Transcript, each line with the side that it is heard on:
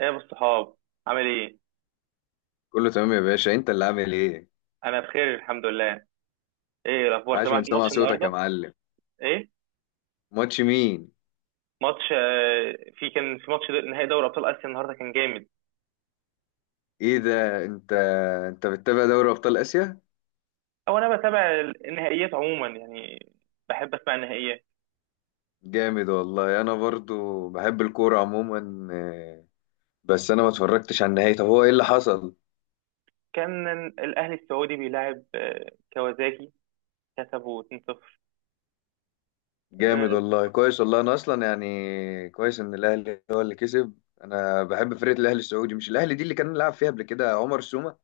right: ايه يا ابو الصحاب، عامل ايه؟
left: كله تمام يا باشا، انت اللي عامل ايه؟
right: انا بخير الحمد لله. ايه الاخبار،
left: عاش
right: سمعت
left: من سمع
right: الماتش
left: صوتك يا
right: النهارده؟
left: معلم.
right: ايه؟
left: ماتش مين؟
right: ماتش، في ماتش نهائي دوري ابطال اسيا النهارده، كان جامد.
left: ايه ده؟ انت، انت بتتابع دوري ابطال اسيا؟
right: او انا بتابع النهائيات عموما يعني، بحب اسمع النهائيات.
left: جامد والله. انا برضو بحب الكوره عموما، بس انا ما اتفرجتش على النهائي. طب هو ايه اللي حصل؟
right: كان الاهلي السعودي بيلاعب كوازاكي، كسبوا 2-0. آه،
left: جامد والله، كويس والله. انا اصلا يعني كويس ان الاهلي هو اللي كسب. انا بحب فرقه الاهلي السعودي، مش الاهلي دي اللي كان لعب فيها قبل كده عمر سومة.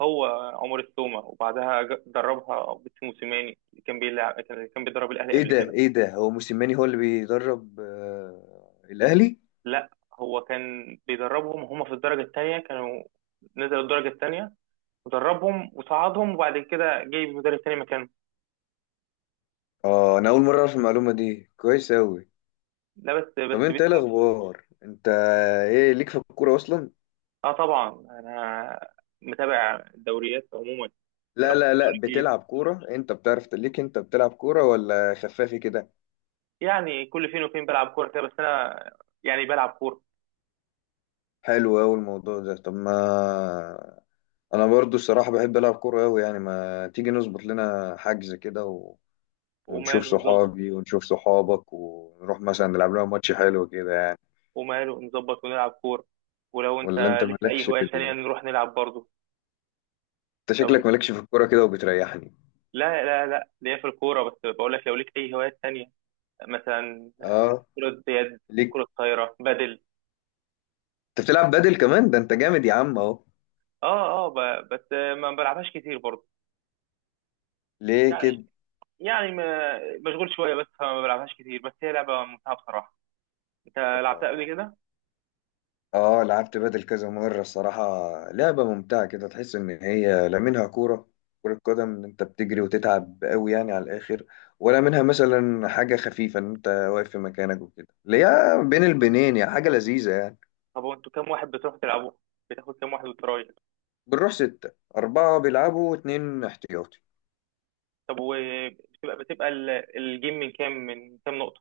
right: هو عمر السومة، وبعدها دربها عبد موسيماني اللي كان بيلعب، كان بيدرب الاهلي
left: ايه
right: قبل
left: ده
right: كده.
left: ايه ده هو موسيماني هو اللي بيدرب الاهلي؟
right: لا، هو كان بيدربهم هم في الدرجه الثانيه، كانوا نزلوا الدرجه الثانيه ودربهم وصعدهم، وبعد كده جايب مدرب تاني مكانه.
left: اه، انا اول مره اعرف المعلومه دي، كويس اوي.
right: لا بس
left: طب انت ايه
right: بيتلو.
left: الاخبار؟ انت ايه ليك في الكوره اصلا؟
right: اه طبعا، انا متابع الدوريات عموما،
left: لا
right: بالاخص
left: لا
right: الدوري
left: لا،
right: الانجليزي.
left: بتلعب كوره انت؟ بتعرف ليك؟ انت بتلعب كوره ولا خفافي كده؟
right: يعني كل فين وفين بلعب كوره كده، بس انا يعني بلعب كوره.
left: حلو اوي الموضوع ده. طب ما انا برضو الصراحه بحب العب كوره اوي يعني. ما تيجي نظبط لنا حجز كده و... ونشوف
right: وماله نظبط.
left: صحابي ونشوف صحابك ونروح مثلا نلعب لنا ماتش حلو كده يعني.
right: وماله نظبط ونلعب كوره. ولو انت
left: ولا انت
right: ليك في
left: مالكش
right: اي
left: في
right: هوايه تانية
left: ال...
right: نروح نلعب برضه.
left: انت
right: لو ليك،
left: شكلك مالكش في الكوره كده وبتريحني.
right: لا لا لا، ليا في الكوره، بس بقول لك لو ليك اي هوايات تانية، مثلا
left: اه
right: كرة يد،
left: ليك،
right: كرة طايرة، بدل.
left: انت بتلعب بدل كمان؟ ده انت جامد يا عم اهو.
right: اه اه، بس ما بلعبهاش كتير برضه.
left: ليه
right: يعني
left: كده؟
right: يعني مشغول شويه، بس فما بلعبهاش كتير، بس هي لعبه ممتعه بصراحه. انت لعبتها قبل كده؟
left: اه، لعبت بدل كذا مرة الصراحة. لعبة ممتعة كده، تحس إن هي لا منها كورة، كرة قدم إن أنت بتجري وتتعب قوي يعني على الآخر، ولا منها مثلا حاجة خفيفة إن أنت واقف في مكانك وكده، اللي هي بين البنين يعني، حاجة لذيذة يعني.
right: طب وانتوا كام واحد بتروحوا تلعبوا؟ بتاخد كام واحد وترايح؟
left: بنروح ستة، أربعة بيلعبوا واتنين احتياطي.
right: طب وبتبقى الجيم من كام نقطه؟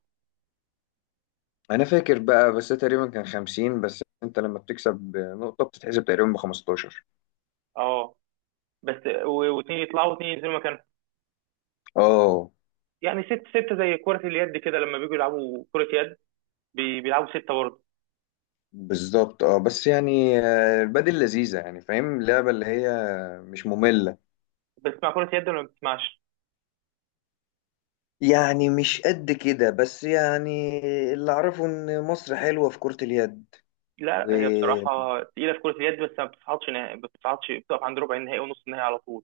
left: أنا فاكر بقى، بس ده تقريبا كان خمسين، بس أنت لما بتكسب نقطة بتتحسب تقريبا بخمستاشر.
right: اه، بس واثنين يطلعوا واثنين ينزلوا مكانهم.
left: اه.
right: يعني ستة زي كرة اليد كده، لما بيجوا يلعبوا كرة يد بيلعبوا ستة برضه.
left: بالظبط. اه بس يعني، البدل لذيذة يعني، فاهم؟ اللعبة اللي هي مش مملة.
right: بتسمع كرة يد ولا ما بتسمعش؟
left: يعني مش قد كده بس يعني، اللي اعرفه ان مصر حلوة في كرة اليد.
right: لا
left: و
right: هي بصراحة تقيلة في كرة اليد، بس ما بتصعدش نهائي، ما بتصعدش، بتقف عند ربع النهائي ونص النهائي على طول.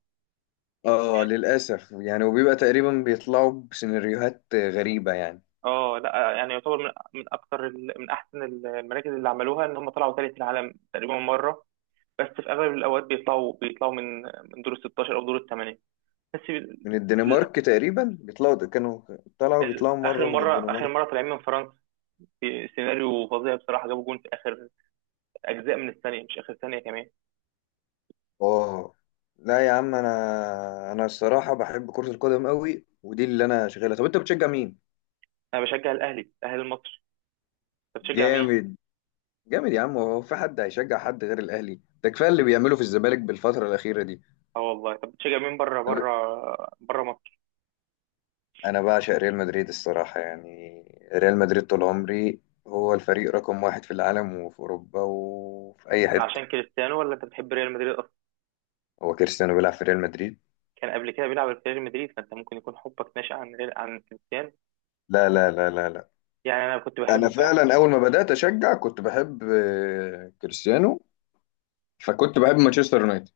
left: اه، للأسف يعني، وبيبقى تقريبا بيطلعوا بسيناريوهات غريبة يعني.
right: اه، لا يعني يعتبر من اكتر من احسن المراكز اللي عملوها، ان هم طلعوا ثالث العالم تقريبا مره. بس في اغلب الاوقات بيطلعوا من دور ال 16، او دور الثمانيه. بس
left: من الدنمارك تقريبا بيطلعوا كانوا، طلعوا بيطلعوا
right: اخر
left: مرة من
right: مره، اخر
left: الدنمارك.
right: مره طالعين من فرنسا، في سيناريو فظيع بصراحه، جابوا جون في اخر اجزاء من الثانيه، مش اخر ثانيه كمان.
left: اه لا يا عم، انا الصراحة بحب كرة القدم قوي، ودي اللي انا شغالها. طب انت بتشجع مين؟
right: انا بشجع الاهلي، الاهلي المصري. انت بتشجع مين؟
left: جامد. جامد يا عم، هو في حد هيشجع حد غير الاهلي؟ ده كفايه اللي بيعمله في الزمالك بالفتره الاخيره دي.
right: اه والله. طب بتشجع مين بره، بره، بره مصر؟
left: انا بعشق ريال مدريد الصراحه يعني، ريال مدريد طول عمري. هو الفريق رقم واحد في العالم وفي اوروبا وفي اي
right: ده
left: حته.
right: عشان كريستيانو، ولا انت بتحب ريال مدريد اصلا؟
left: هو كريستيانو بيلعب في ريال مدريد.
right: كان قبل كده بيلعب في ريال مدريد، فانت ممكن يكون حبك ناشئ عن ريال، عن كريستيانو.
left: لا لا لا لا لا.
right: يعني انا كنت
left: انا
right: بحب.
left: فعلا اول ما بدات اشجع كنت بحب كريستيانو، فكنت بحب مانشستر يونايتد.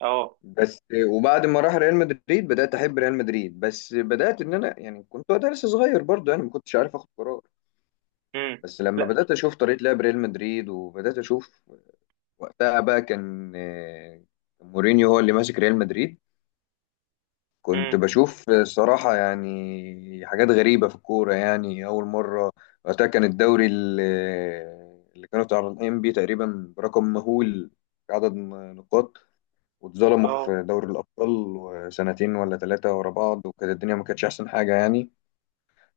right: اه.
left: بس وبعد ما راح ريال مدريد بدات احب ريال مدريد، بس بدات ان انا يعني كنت وقتها لسه صغير برضه يعني، ما كنتش عارف اخد قرار.
right: امم.
left: بس لما
right: لا.
left: بدات اشوف طريقه لعب ريال مدريد وبدات اشوف، وقتها بقى كان كان مورينيو هو اللي ماسك ريال مدريد. كنت
right: امم.
left: بشوف الصراحة يعني حاجات غريبة في الكورة يعني، أول مرة. وقتها كان الدوري اللي كانوا طالعين بيه تقريبا برقم مهول في عدد نقاط، واتظلموا
right: اه،
left: في دوري الأبطال سنتين ولا ثلاثة ورا بعض، وكانت الدنيا ما كانتش أحسن حاجة يعني.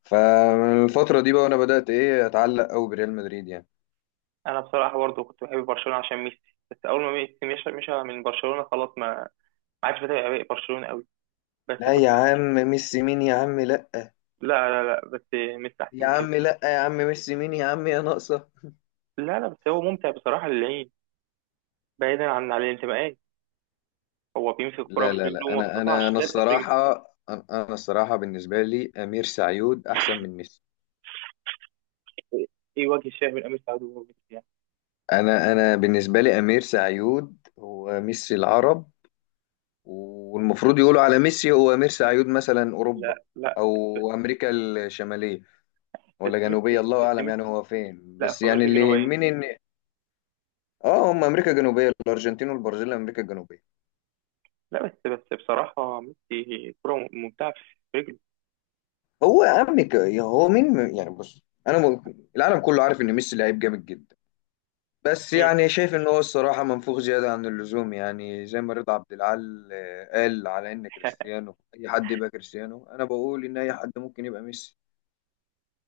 left: فمن الفترة دي بقى وأنا بدأت إيه أتعلق أوي بريال مدريد يعني.
right: انا بصراحه برضو كنت بحب برشلونه عشان ميسي، بس اول ما ميسي مشى، مشى من برشلونه، خلاص ما عادش بتابع بقى برشلونه قوي. بس
left: لا
right: كنت.
left: يا عم، ميسي مين يا عم؟ لا
right: لا لا لا، بس ميسي احسن
left: يا
right: من كده.
left: عم لا. يا عم ميسي مين يا عم، يا ناقصة.
right: لا لا، بس هو ممتع بصراحه للعين، بعيدا عن الانتماءات. هو بيمسك الكره
left: لا
right: في
left: لا
right: رجله،
left: لا،
right: وما
left: انا
right: بتقطعش
left: انا انا
right: لا في رجله.
left: الصراحة، انا الصراحة بالنسبة لي امير سعيود احسن من ميسي.
right: ايه؟ إيه وجه الشاه من امير سعود وهو ميسي يعني؟
left: انا بالنسبة لي امير سعيود هو ميسي العرب، والمفروض يقولوا على ميسي هو امير سعيود مثلا اوروبا،
right: لا لا،
left: او
right: بس.
left: امريكا الشمالية ولا جنوبية، الله
right: بس
left: اعلم يعني
right: ميسي.
left: هو فين،
right: لا،
left: بس
right: في
left: يعني
right: امريكا
left: اللي
right: الجنوبيه.
left: يهمني ان، اه هم امريكا الجنوبية، الارجنتين والبرازيل امريكا الجنوبية.
right: لا بس بصراحه ميسي كره ممتعه في رجله.
left: هو يا عم هو مين يعني؟ بص، انا م... العالم كله عارف ان ميسي لعيب جامد جدا، بس
right: مم.
left: يعني شايف ان هو الصراحه منفوخ زياده عن اللزوم يعني. زي ما رضا عبد العال قال على ان كريستيانو اي حد يبقى كريستيانو، انا بقول ان اي حد ممكن يبقى ميسي.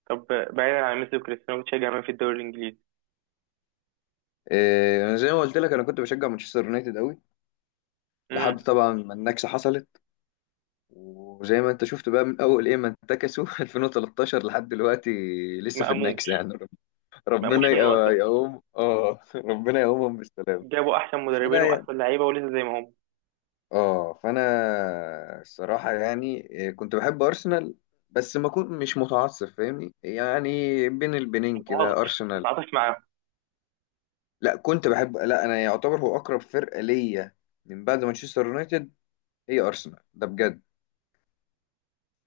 right: طب، بعيدا عن ميسي وكريستيانو، بتشجع مين في الدوري الانجليزي؟
left: انا زي ما قلت لك انا كنت بشجع مانشستر يونايتد قوي، لحد
right: امم.
left: طبعا ما النكسه حصلت. وزي ما انت شفت بقى من اول ايه ما انتكسوا 2013 لحد دلوقتي لسه
right: ما
left: في النكسه
right: قاموش.
left: يعني،
right: ما
left: ربنا
right: قاموش من وقتها،
left: يقوم اه ربنا يقومهم بالسلامه.
right: جابوا احسن مدربين
left: فانا يعني
right: واحسن لعيبه، ولسه زي ما هم.
left: اه، فانا الصراحه يعني إيه، كنت بحب ارسنال، بس ما كنت مش متعصب، فاهمني؟ يعني بين البنين
right: متعاطف
left: كده ارسنال.
right: متعاطف معاهم.
left: لا كنت بحب، لا انا يعتبر هو اقرب فرقه ليا من بعد مانشستر يونايتد هي ارسنال، ده بجد.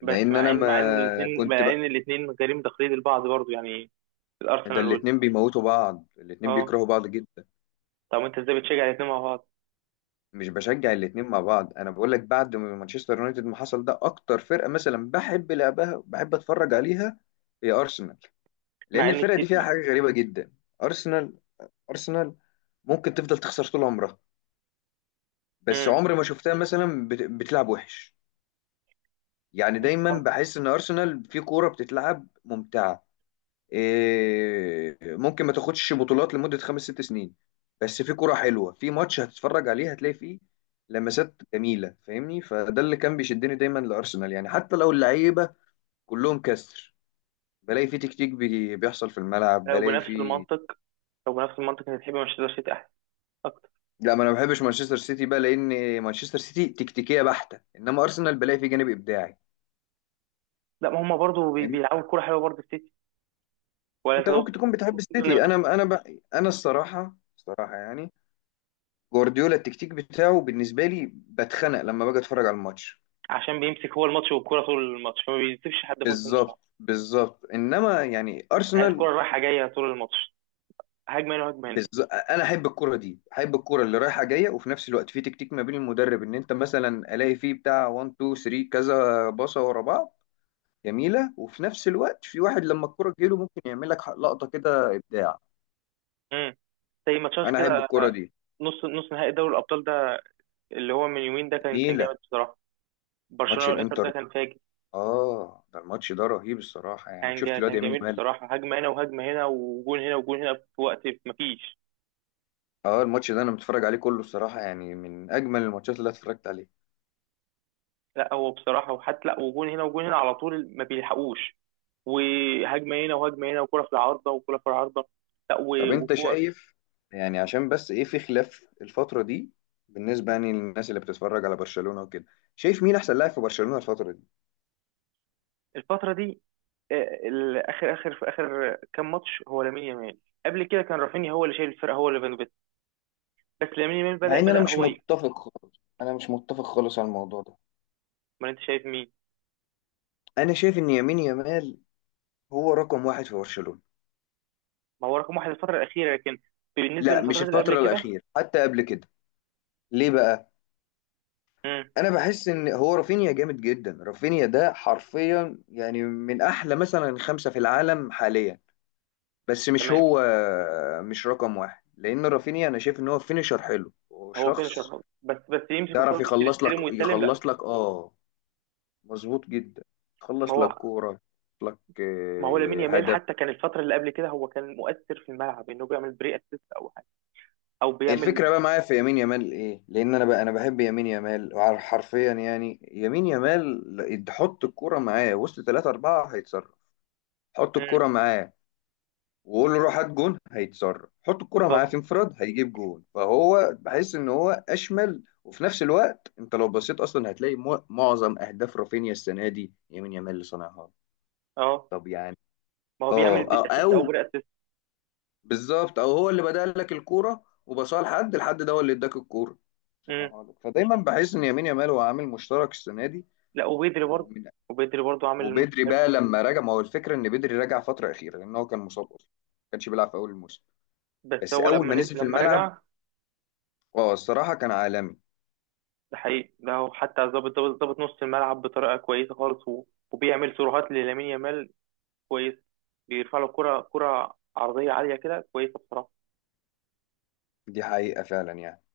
right: بس
left: لان
right: مع
left: انا
right: ان مع ان
left: ما كنت بقى،
right: الاثنين غريم تقليد البعض برضو يعني،
left: ده
right: الارسنال وال.
left: الاتنين بيموتوا بعض، الاتنين
right: اه.
left: بيكرهوا بعض جدا.
right: طب انت ازاي بتشجع الاثنين مع بعض؟
left: مش بشجع الاتنين مع بعض، انا بقول لك بعد ما مانشستر يونايتد ما حصل، ده اكتر فرقه مثلا بحب لعبها بحب اتفرج عليها هي ارسنال.
right: مع
left: لان
right: ان
left: الفرقه دي
right: في.
left: فيها حاجه غريبه جدا. ارسنال ارسنال ممكن تفضل تخسر طول عمرها، بس
right: امم.
left: عمري ما شفتها مثلا بتلعب وحش. يعني
right: بس
left: دايما
right: طب.
left: بحس ان ارسنال في كوره بتتلعب ممتعه. إيه، ممكن ما تاخدش بطولات لمده خمس ست سنين، بس في كوره حلوه، في ماتش هتتفرج عليه هتلاقي فيه لمسات جميله، فاهمني؟ فده اللي كان بيشدني دايما لارسنال يعني، حتى لو اللعيبه كلهم كسر، بلاقي في تكتيك بيحصل في الملعب،
right: لو
left: بلاقي
right: بنفس
left: في.
right: المنطق لو بنفس المنطق انت تحب مانشستر سيتي احسن، اكتر.
left: لا ما انا ما بحبش مانشستر سيتي بقى، لان مانشستر سيتي تكتيكيه بحته، انما ارسنال بلاقي فيه جانب ابداعي،
right: لا، ما هم برضو
left: فاهم؟
right: بيلعبوا كوره حلوه برضو، السيتي. ولا انت
left: انت ممكن تكون بتحب السيتي،
right: تقصد؟
left: انا الصراحه الصراحه يعني، جوارديولا التكتيك بتاعه بالنسبه لي بتخنق لما باجي اتفرج على الماتش.
right: عشان بيمسك هو الماتش والكرة طول الماتش، فما بيسيبش حد فرصة انه يلعب.
left: بالظبط بالظبط. انما يعني
right: عايز الكرة
left: ارسنال،
right: رايحة جاية طول الماتش، هجمة هنا هجمة هنا.
left: بالظبط انا احب الكره دي، احب الكره اللي رايحه جايه، وفي نفس الوقت في تكتيك ما بين المدرب ان انت مثلا الاقي فيه بتاع 1 2 3 كذا باصه ورا بعض جميله، وفي نفس الوقت في واحد لما الكره تجيله ممكن يعمل لك لقطه كده ابداع.
right: امم. زي ماتشات
left: انا احب
right: كده،
left: الكره دي
right: نص نهائي دوري الأبطال ده، اللي هو من يومين ده، كان جامد
left: جميله.
right: بصراحة.
left: ماتش
right: برشلونة والإنتر ده
left: الانتر،
right: كان فاجر.
left: اه ده الماتش ده رهيب الصراحه يعني. شفت الواد
right: كان
left: يمين
right: جميل
left: يامال؟
right: بصراحة، هجمة هنا وهجمة هنا، وجون هنا وجون هنا في وقت مفيش.
left: اه الماتش ده انا متفرج عليه كله الصراحه يعني، من اجمل الماتشات اللي أنا اتفرجت عليها.
right: لا هو بصراحة، وحتى لا، وجون هنا وجون هنا على طول، ما بيلحقوش. وهجمة هنا وهجمة هنا، وكرة في العارضة وكرة في العارضة. لا
left: طب انت
right: وكور.
left: شايف يعني، عشان بس ايه، في خلاف الفتره دي بالنسبه يعني للناس اللي بتتفرج على برشلونه وكده، شايف مين احسن لاعب في برشلونه الفتره دي؟
right: الفترة دي، اخر اخر في اخر كام ماتش هو لامين يامال. قبل كده كان رافينيا هو اللي شايل الفرقه، هو اللي بنبت. بس لامين يامال
left: مع
right: بدا
left: ان انا
right: بدا
left: مش
right: هو
left: متفق خالص، انا مش متفق خالص على الموضوع ده.
right: امال انت شايف مين؟
left: انا شايف ان يمين يامال هو رقم واحد في برشلونة.
right: ما هو رقم واحد الفتره الاخيره، لكن بالنسبه
left: لا مش
right: للفترات اللي قبل
left: الفترة
right: كده.
left: الأخيرة، حتى قبل كده. ليه بقى؟
right: امم.
left: أنا بحس إن هو رافينيا جامد جدا. رافينيا ده حرفيا يعني من أحلى مثلا خمسة في العالم حاليا، بس مش
right: تمام.
left: هو مش رقم واحد. لأن رافينيا أنا شايف إن هو فينيشر حلو
right: هو فينشر
left: وشخص
right: خالص، بس يمسك
left: يعرف
right: الكوره وينزل
left: يخلص لك،
right: يستلم ويسلم، لا.
left: يخلص لك آه، مظبوط جدا،
right: ما
left: يخلص لك
right: هو
left: كورة، يخلص لك
right: ما هو لامين يامال
left: هدف.
right: حتى كان الفتره اللي قبل كده، هو كان مؤثر في الملعب، انه بيعمل بري اسيست او حاجه، او بيعمل.
left: الفكرة بقى معايا في يمين يامال ايه؟ لأن أنا بقى أنا بحب يمين يامال، حرفيا يعني يمين يامال، حط الكورة معاه وسط ثلاثة أربعة هيتصرف، حط
right: امم.
left: الكورة معاه وقول له روح هات جون هيتصرف، حط الكورة معاه
right: بالظبط.
left: في انفراد هيجيب جون، فهو بحس إن هو أشمل. وفي نفس الوقت أنت لو بصيت أصلا هتلاقي معظم أهداف رافينيا السنة دي يمين يامال اللي صنعها.
right: اه.
left: طب يعني،
right: ما هو
left: أه
right: بيعمل
left: أو,
right: اسيست او
left: أو
right: بري اسيست.
left: بالظبط، أو هو اللي بدأ لك الكورة وبصاها لحد الحد ده، هو اللي اداك الكورة.
right: امم.
left: هقولك. فدايما بحس ان يمين يامال هو عامل مشترك السنه دي.
right: لا،
left: ومن،
right: وبيدري برضه عامل الموسم.
left: وبدري بقى لما رجع، ما هو الفكره ان بدري رجع فتره اخيره لان هو كان مصاب اصلا ما كانش بيلعب في اول الموسم،
right: بس
left: بس
right: هو
left: اول ما نزل في
right: لما
left: الملعب
right: رجع.
left: اه الصراحه كان عالمي.
right: ده حقيقي، ده هو حتى ظابط نص الملعب بطريقه كويسه خالص، وبيعمل سيروهات للامين يامال. كويس. بيرفع له كره عرضيه عاليه كده، كويسه بصراحه.
left: دي حقيقه فعلا يعني.